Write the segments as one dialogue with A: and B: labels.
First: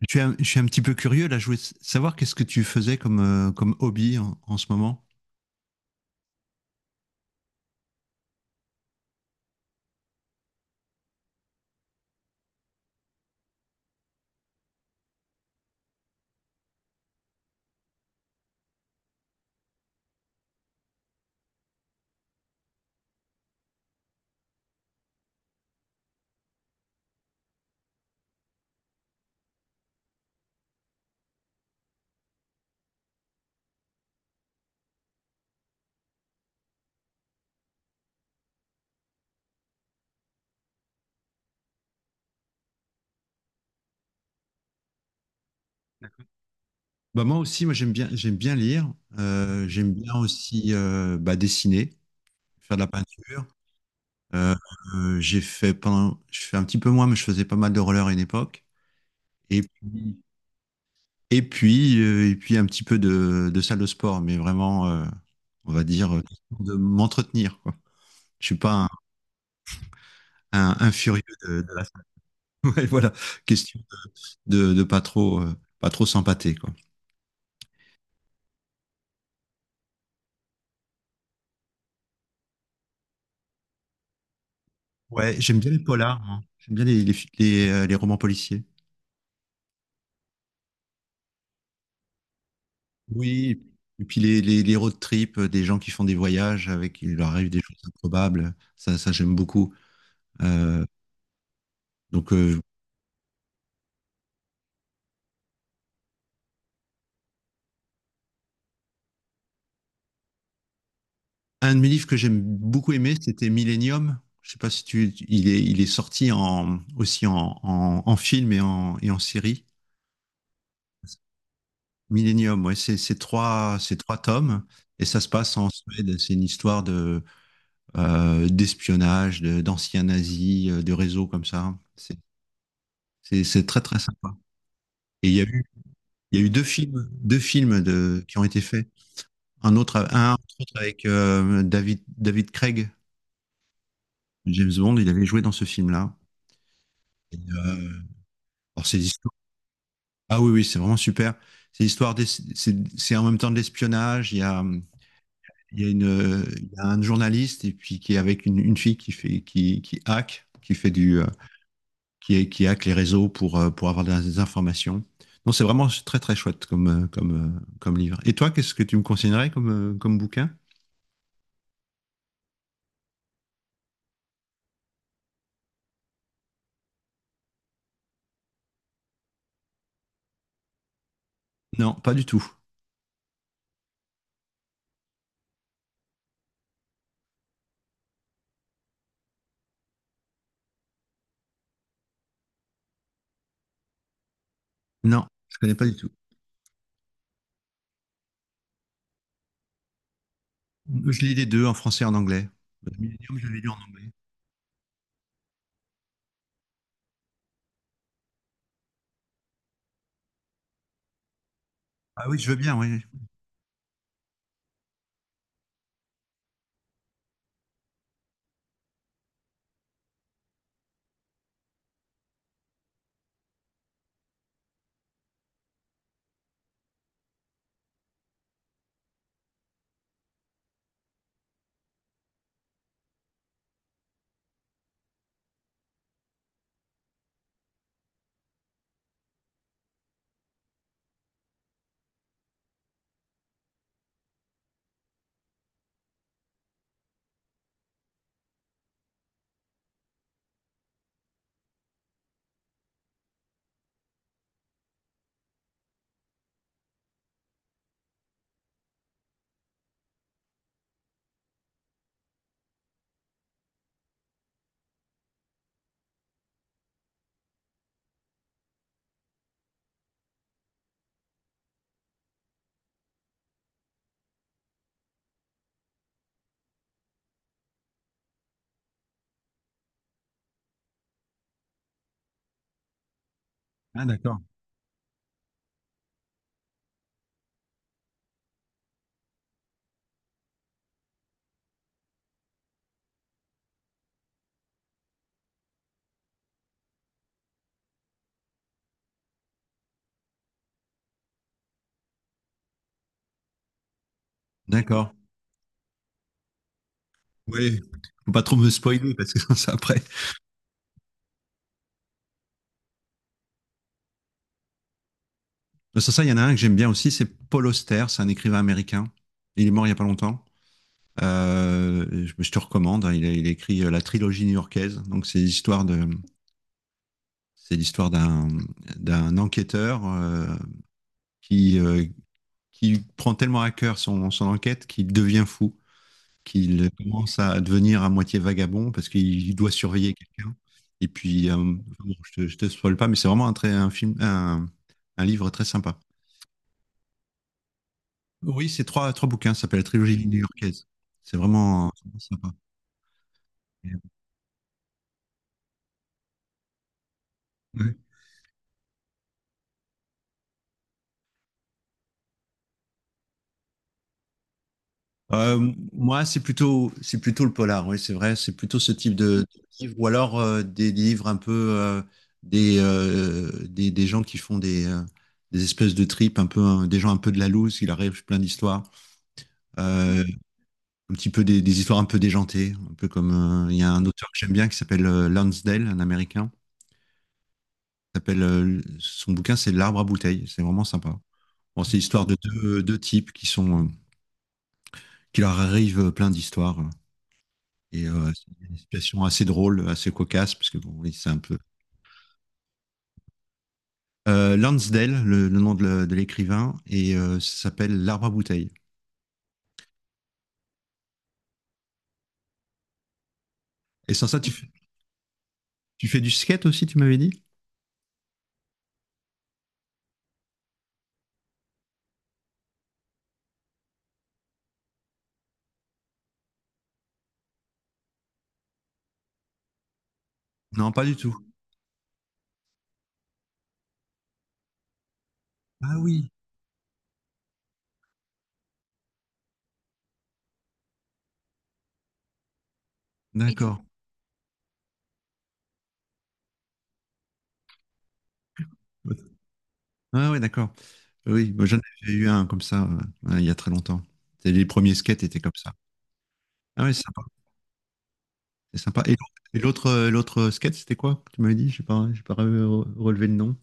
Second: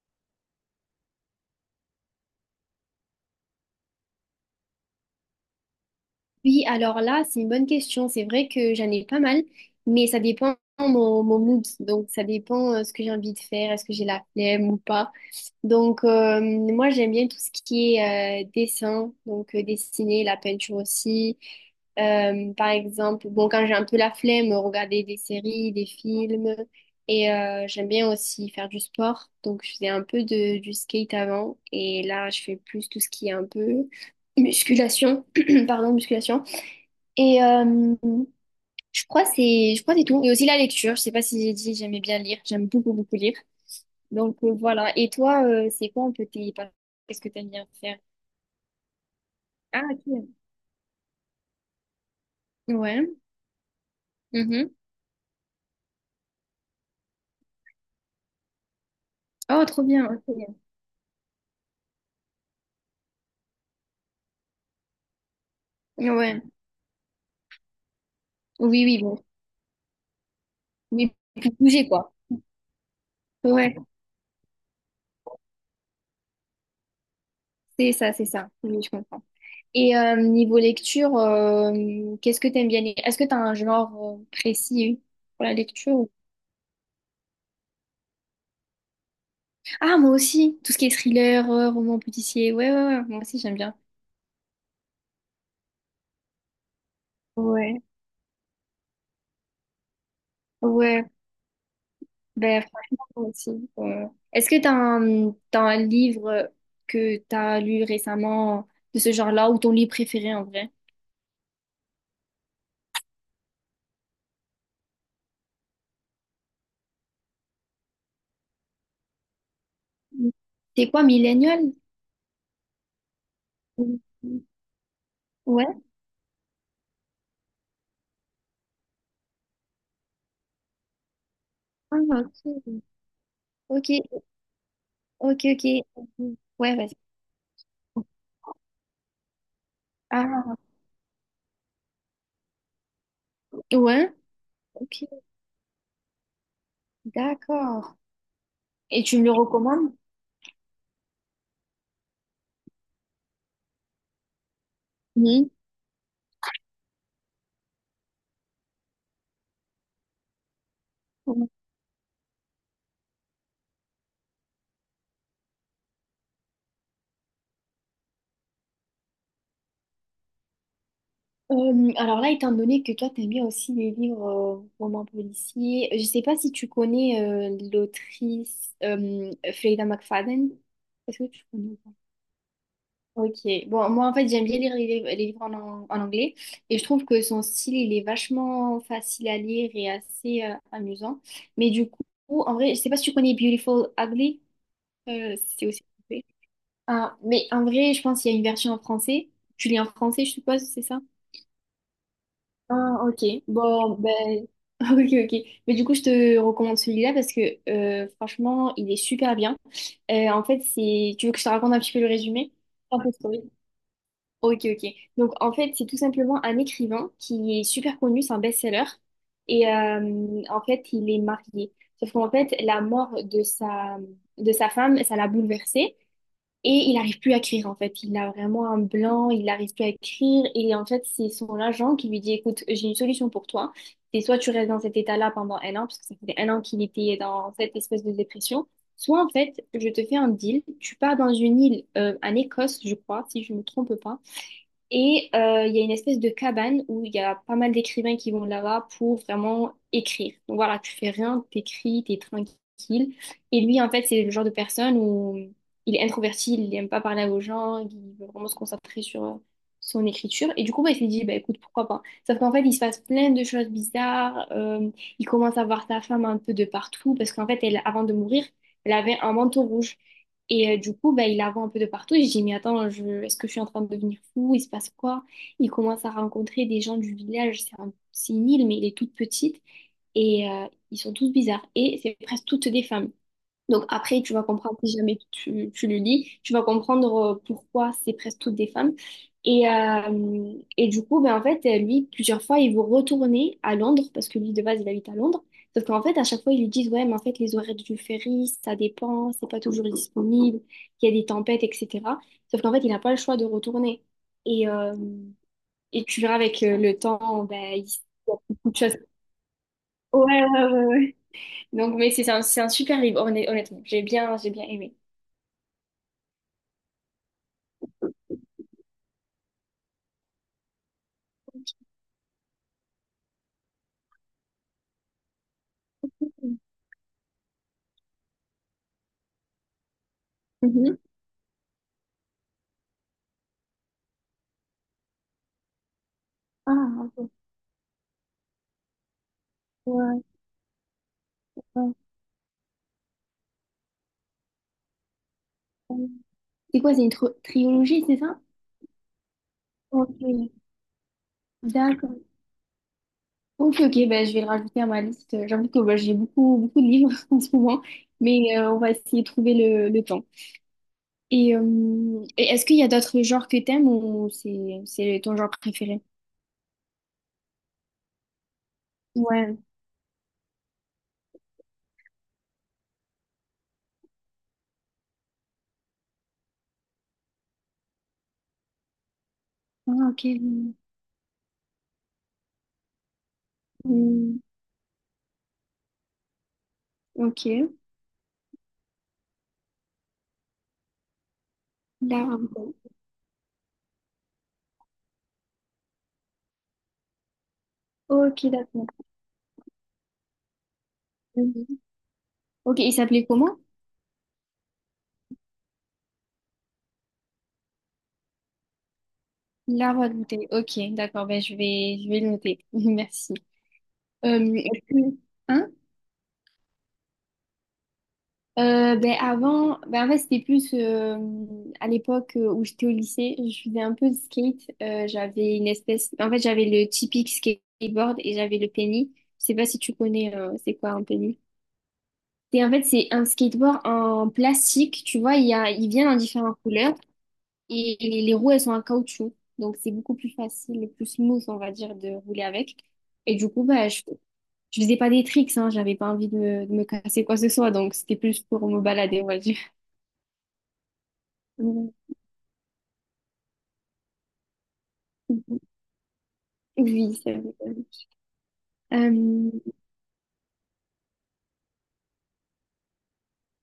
A: Je suis un petit peu curieux là. Je voulais savoir qu'est-ce que tu faisais comme, comme hobby en ce moment.
B: Oui, alors là, c'est une bonne question. C'est vrai que j'en ai pas mal, mais ça dépend mon mood. Donc, ça dépend ce que j'ai envie de faire, est-ce que j'ai la flemme ou pas. Donc, moi, j'aime bien tout ce qui est dessin, donc dessiner, la peinture aussi. Par exemple, bon, quand j'ai un peu la flemme, regarder des séries, des films. J'aime bien aussi faire du sport. Donc, je faisais un peu du skate avant. Et là, je fais plus tout ce qui est un peu musculation. Pardon, musculation. Et euh, je crois que c'est tout. Et aussi la lecture. Je sais pas si j'ai dit j'aimais bien lire. J'aime beaucoup lire. Donc voilà. Et toi c'est quoi un peu tes pas- qu'est-ce
A: Bah
B: que
A: moi
B: t'aimes
A: aussi,
B: bien
A: moi j'aime
B: faire?
A: bien, j'aime bien lire.
B: Ah,
A: J'aime bien
B: ok.
A: aussi bah, dessiner, faire de la
B: Ouais.
A: peinture. Euh,
B: Mhm.
A: je fais un petit peu moins, mais je faisais pas mal de roller à une époque. Et
B: Oh, trop bien.
A: puis,
B: Ok.
A: et puis un petit peu de salle de sport, mais vraiment, on va dire,
B: Ouais.
A: question de m'entretenir, quoi. Je suis pas
B: Oui,
A: un,
B: oui, bon.
A: un- un
B: Oui,
A: furieux
B: pour
A: de la
B: bouger
A: salle.
B: quoi.
A: Ouais, voilà,
B: Ouais,
A: question de pas trop, pas trop s'empâter, quoi.
B: c'est ça, c'est ça. Oui, je comprends. Et niveau lecture qu'est-ce que t'aimes bien lire? Est-ce que t'as un genre précis
A: Ouais,
B: pour la
A: j'aime bien les
B: lecture? Ou…
A: polars, moi. J'aime bien les romans policiers.
B: Ah, moi aussi, tout ce qui est thriller roman policier. Ouais, moi aussi j'aime
A: Oui,
B: bien.
A: et puis les road trips, des gens qui font des voyages avec, il leur arrive des choses
B: Ouais.
A: improbables. Ça j'aime beaucoup. Euh,
B: Ouais,
A: donc,
B: ben franchement, moi aussi. euh. Est-ce que t'as un livre que t'as lu récemment de ce genre-là ou ton livre préféré en vrai?
A: un de mes livres que j'aime beaucoup aimé, c'était Millennium. Je sais pas si il est sorti aussi en film et en série.
B: Mm. C'est quoi, Millennial?
A: Millennium, ouais, c'est c'est trois, c'est
B: Mm.
A: trois tomes et ça se passe
B: Ouais.
A: en Suède. C'est une histoire de d'espionnage, d'anciens nazis, de réseaux comme ça.
B: Ah,
A: C'est-
B: ok.
A: C'est c'est très
B: Ok,
A: très sympa. Et il y
B: ok,
A: a eu,
B: ok. Mhm.
A: il y a eu deux
B: Ouais, vas-y.
A: films, deux films qui ont été faits. Un entre
B: Ah,
A: autres avec David Craig,
B: ouais,
A: James Bond,
B: ok,
A: il avait joué dans ce film-là. Et, euh,
B: d'accord.
A: alors
B: Et tu me le recommandes?
A: ah oui, oui, c'est vraiment super. C'est en même temps de l'espionnage. Il y a une, il y a un journaliste, et puis qui est avec une fille qui qui hack, qui fait du,
B: Mhm.
A: qui, est, qui hack les réseaux pour avoir des informations. Non, c'est vraiment très très chouette comme, comme livre. Et toi, qu'est-ce que tu me conseillerais comme, comme bouquin?
B: Alors là, étant donné que toi, t'aimes bien aussi les livres romans policiers, je sais pas si tu connais l'autrice Fleda McFadden. Est-ce que tu connais ou pas?
A: Non, pas du tout.
B: Ok. Bon, moi, en fait, j'aime bien lire les livres en anglais, et je trouve que son style, il est vachement facile à lire et assez amusant. Mais du coup, en vrai, je sais pas si tu connais Beautiful Ugly.
A: Non, je
B: C'est
A: connais
B: aussi…
A: pas du tout.
B: Ah, mais en vrai, je pense qu'il y a une version en français. Tu lis en français, je suppose, c'est ça?
A: Je lis les deux en français et en anglais.
B: Ah, ok.
A: Millennium, je l'ai lu en
B: Bon,
A: anglais.
B: ben, ok, ok. Mais du coup, je te recommande celui-là parce que franchement, il est super bien. En fait, c'est… Tu veux que je te raconte un petit peu le
A: Ah oui, je
B: résumé?
A: veux bien,
B: Un
A: oui,
B: peu
A: oui.
B: story. Ok, ok. Donc, en fait, c'est tout simplement un écrivain qui est super connu, c'est un best-seller. En fait, il est marié. Sauf qu'en fait, la mort de sa femme, ça l'a bouleversé. Et il n'arrive plus à écrire en fait. Il a vraiment un blanc, il n'arrive plus à écrire. Et en fait, c'est son agent qui lui dit, écoute, j'ai une solution pour toi. C'est soit tu restes dans cet état-là pendant un an, parce que ça faisait un an qu'il était dans cette espèce de dépression, soit en fait, je te fais un deal. Tu pars dans une île, en Écosse, je crois, si je ne me trompe pas. Il y a une espèce de cabane où il y a pas mal d'écrivains qui vont là-bas pour vraiment écrire. Donc voilà, tu fais rien, t'écris, t'es tranquille. Et lui, en fait, c'est le genre de personne où il est introverti, il n'aime pas parler aux gens, il veut vraiment se concentrer sur son écriture. Et du coup, bah, il s'est dit, bah, écoute, pourquoi pas. Sauf qu'en fait, il se passe plein de choses bizarres. Il commence à voir sa femme un peu de partout parce qu'en fait, elle, avant de mourir, elle avait un manteau rouge. Du coup, bah, il la voit un peu de partout. Et je dis, mais attends, je… est-ce que je suis en train de devenir fou? Il se passe quoi? Il commence à rencontrer des gens du village. C'est une île, mais elle est toute petite. Ils sont tous bizarres. Et c'est presque toutes des femmes. Donc
A: Ah
B: après, tu
A: d'accord.
B: vas comprendre, si jamais tu le lis, tu vas comprendre pourquoi c'est presque toutes des femmes. Et du coup, en fait, lui, plusieurs fois, il veut retourner à Londres, parce que lui, de base, il habite à Londres. Sauf qu'en fait, à chaque fois, ils lui disent, ouais, mais en fait, les horaires du ferry, ça dépend, c'est pas toujours disponible, il y a des tempêtes, etc. Sauf qu'en fait, il n'a pas le choix de retourner. Et, euh,
A: D'accord.
B: et tu verras avec le temps, ben,
A: Oui,
B: il se
A: faut
B: passe
A: pas trop me
B: beaucoup de choses.
A: spoiler parce que ça après.
B: Ouais, ouais, ouais, ouais. Donc, mais c'est un super livre, honnêtement. J'ai bien aimé.
A: Sans ça, il y en a un que j'aime bien aussi, c'est Paul Auster, c'est un écrivain américain. Il est mort il y a pas longtemps. Je te recommande, hein. Il a écrit la trilogie new-yorkaise, donc c'est l'histoire d'un enquêteur,
B: Mhm.
A: qui, euh, qui prend tellement à cœur son enquête qu'il devient fou, qu'il
B: Ah, ok.
A: commence à devenir à moitié vagabond parce qu'il doit surveiller
B: Ouais,
A: quelqu'un. Et puis,
B: ouais,
A: bon, je te spoil pas, mais c'est vraiment un, très, un, film, un livre très sympa.
B: ouais. C'est quoi, c'est une trilogie, c'est ça?
A: Oui, c'est trois bouquins, ça s'appelle la
B: Ok,
A: trilogie new-yorkaise. C'est vraiment, c'est
B: d'accord.
A: vraiment sympa,
B: Ok, ok, bah, je vais le rajouter à ma liste. J'avoue que bah, j'ai beaucoup de livres en ce moment,
A: ouais.
B: mais on va essayer de trouver le temps. Et est-ce qu'il y a d'autres genres que t'aimes ou c'est ton genre préféré?
A: Moi, c'est plutôt le polar, oui, c'est vrai, c'est plutôt ce type de
B: Ouais.
A: livre, ou alors des livres un peu, des gens qui font des espèces de tripes, un peu, hein, des gens un peu de la loose, il arrive plein d'histoires,
B: Ah, ok.
A: euh, un petit peu des histoires un peu déjantées, un peu comme, il y a un auteur que
B: Hmm,
A: j'aime bien qui s'appelle, Lansdale, un Américain,
B: ok.
A: qui s'appelle, son bouquin c'est L'arbre à bouteilles, c'est vraiment sympa. Bon, c'est l'histoire de
B: L'arabe.
A: deux types qui sont, qui leur arrivent plein d'histoires. Et
B: Ok,
A: c'est une
B: d'accord.
A: situation assez drôle, assez cocasse, parce que bon, oui, c'est un peu.
B: Mhm. Ok, il s'appelait comment?
A: Lansdale, le nom de l'écrivain, et ça s'appelle L'arbre à bouteille.
B: L'arabe. Ok, d'accord, ben je vais le noter. Merci.
A: Et sans ça,
B: Est-ce que… Hein?
A: tu fais du skate aussi, tu m'avais dit?
B: Ben avant, ben en fait, c'était plus à l'époque où j'étais au lycée, je faisais un peu de skate. J'avais une espèce, en fait, j'avais le typique skateboard et j'avais le penny. Je sais pas si tu connais, c'est quoi
A: Non, pas
B: un
A: du tout.
B: penny? Et en fait, c'est un skateboard en plastique, tu vois, il y a, il
A: Ah
B: vient en
A: oui,
B: différentes couleurs et les roues, elles sont en caoutchouc. Donc, c'est beaucoup plus facile et plus smooth, on va dire, de rouler avec. Et du coup,
A: d'accord.
B: bah, je faisais pas des tricks, hein, j'avais pas envie de me casser quoi que ce soit, donc c'était plus pour me balader, on va dire.
A: Ah oui, d'accord. Oui, moi, j'en
B: Mm.
A: ai eu un comme ça, il y a très longtemps. C'est Les premiers skates étaient comme ça. Ah oui, c'est
B: Oui,
A: sympa.
B: c'est vrai.
A: C'est sympa. Et
B: Euh,
A: l'autre skate, c'était quoi? Que Tu m'avais dit, j'ai pas relevé le nom.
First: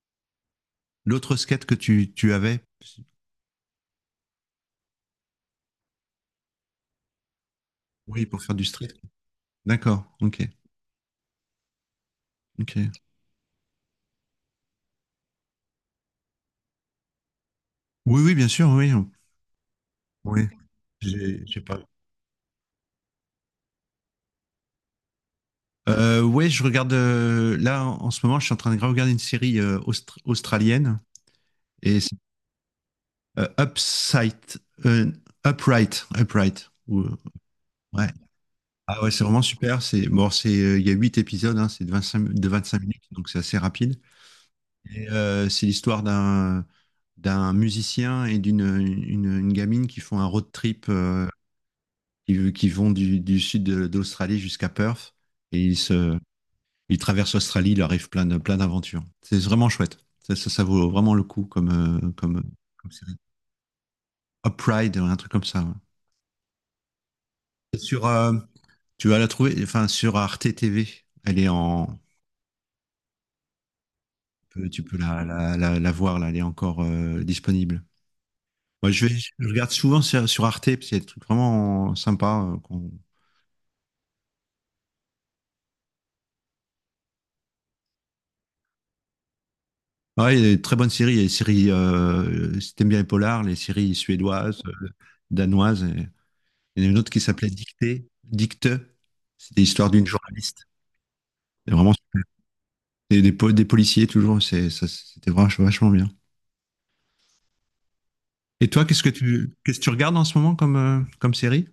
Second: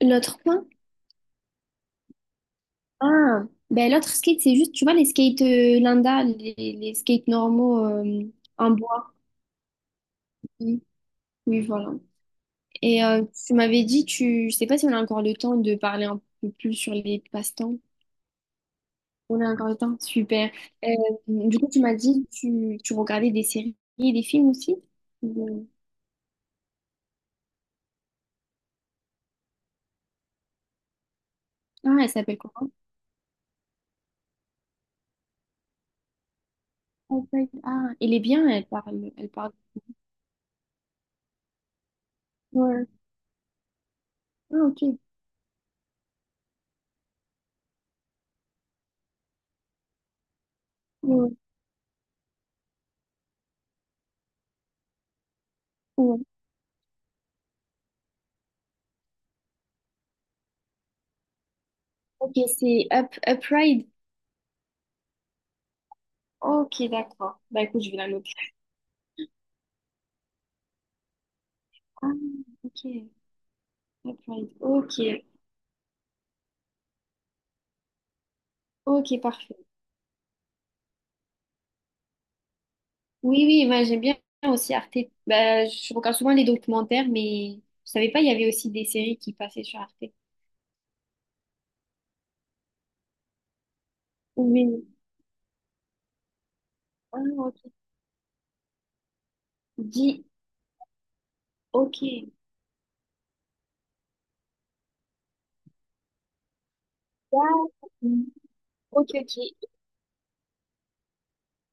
B: l'autre point?
A: L'autre skate que tu avais,
B: Ah, ben l'autre skate, c'est juste, tu vois, les skates Linda, les skates normaux
A: oui, pour faire du
B: en
A: street.
B: bois.
A: D'accord, ok,
B: Oui, oui, voilà.
A: ok.
B: Et tu m'avais dit, je sais pas si on a encore le temps de parler un peu plus sur les passe-temps.
A: Oui, oui, bien sûr, oui,
B: On a encore le temps,
A: oui.
B: super. Euh,
A: J'ai,
B: du
A: j'ai
B: coup,
A: pas.
B: tu m'as dit, tu regardais des séries et des films aussi? Euh.
A: Ouais, je regarde, là en ce moment, je suis en train de regarder une série, australienne,
B: Ah,
A: et
B: elle
A: c'est,
B: s'appelle quoi?
A: euh, Upside, euh, Upright.
B: En fait, ah,
A: Ouais.
B: elle est bien, elle
A: Ah ouais,
B: parle,
A: c'est
B: elle
A: vraiment
B: parle.
A: super. C'est bon, c'est il y a huit épisodes, hein, c'est de vingt-cinq
B: Ouais.
A: minutes, donc c'est assez rapide.
B: Ah, ok.
A: C'est l'histoire d'un musicien et d'une une gamine qui font un road trip,
B: Ouais,
A: qui vont du sud d'Australie jusqu'à Perth. Et ils, se,
B: ouais.
A: ils traversent l'Australie, il leur arrive plein d'aventures. C'est vraiment chouette. Ça, ça vaut vraiment le coup comme, euh,
B: Ok,
A: comme,
B: c'est
A: comme
B: Up,
A: série.
B: Upride.
A: Upride, un truc comme ça, ouais.
B: Ok, d'accord. Bah
A: Et
B: écoute, je vais
A: Sur,
B: la
A: euh,
B: noter.
A: tu vas la trouver, enfin, sur Arte TV. Elle est en.
B: Ah, ok. Upride.
A: Tu
B: Ok.
A: peux la voir, là, elle est encore, disponible. Moi,
B: Ok,
A: je
B: parfait.
A: regarde souvent sur Arte, parce qu'il y a des trucs vraiment sympas.
B: Oui, oui, moi j'aime bien aussi Arte. Bah, je regarde souvent les documentaires, mais je savais pas, il y avait aussi des séries qui passaient sur Arte.
A: Ouais, il y a des très bonnes séries. Il y a des séries, si t'aimes bien les polars, les séries suédoises,
B: Oui.
A: danoises. Il y en a une autre
B: Ah,
A: qui s'appelait
B: ok.
A: Dictée, Dicte. C'était l'histoire d'une
B: Dis,
A: journaliste. Et vraiment,
B: ok.
A: c'était des policiers toujours. C'était vachement, vachement bien.
B: Ah,
A: Et toi, qu'est-ce que
B: ok, ok.
A: tu, qu'est-ce que tu regardes en ce moment comme, comme série?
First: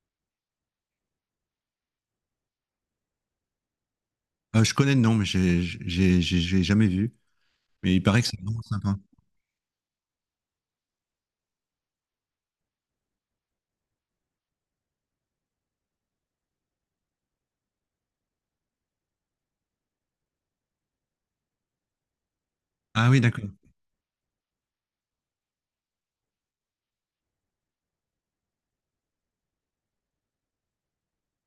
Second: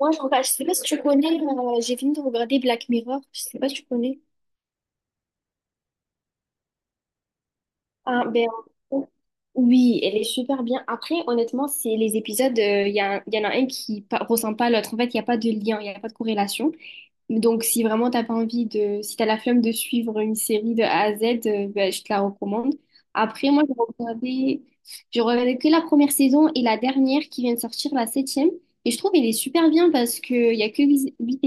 B: Moi, je regarde, je sais pas si tu connais, j'ai fini de regarder Black Mirror. Je sais pas si tu connais.
A: Je connais le nom, mais j'ai jamais vu. Mais il paraît
B: Ah,
A: que c'est
B: ben,
A: vraiment sympa.
B: oui, elle est super bien. Après, honnêtement, c'est les épisodes, il y a, y en a un qui ressemble pas à l'autre. En fait, il n'y a pas de lien, il n'y a pas de corrélation. Donc, si vraiment t'as pas envie de, si t'as la flemme de suivre une série de A à Z, ben, je te la recommande.
A: Ah oui, d'accord.
B: Après, j'ai regardé que la 1re saison et la dernière qui vient de sortir, la 7e. Et je trouve qu'elle est super bien parce qu'il y a que huit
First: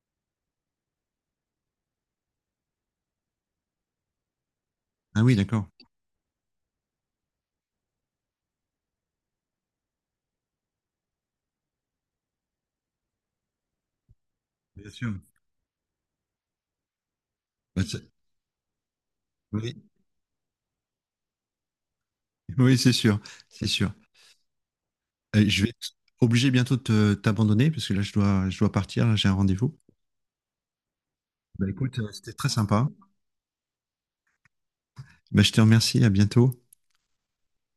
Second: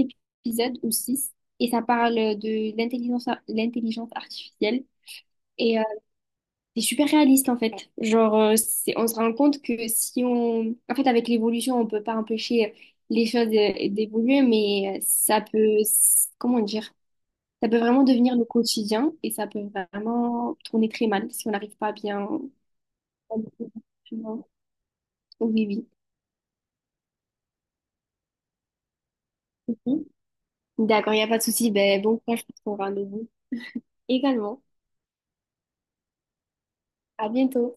B: épisodes ou six. Et ça parle de l'intelligence artificielle.
A: Ah oui, d'accord.
B: et euh, c'est super réaliste en fait. Genre, c'est… on se rend compte que si on… En fait, avec l'évolution, on peut pas empêcher les choses d'évoluer,
A: Bien
B: mais
A: sûr.
B: ça peut… Comment dire? Ça peut
A: Bah,
B: vraiment devenir le quotidien et ça peut
A: oui.
B: vraiment tourner très mal si on n'arrive pas bien…
A: Oui, c'est sûr, c'est sûr. Je vais
B: Oui,
A: être obligé bientôt de t'abandonner parce que là, je dois partir, là, j'ai un rendez-vous.
B: oui. D'accord, il n'y a pas de
A: Bah
B: souci.
A: écoute,
B: Ben, bon
A: c'était
B: courage
A: très
B: pour ton
A: sympa.
B: rendez-vous. Également.
A: Bah, je te remercie, à bientôt.
B: À bientôt.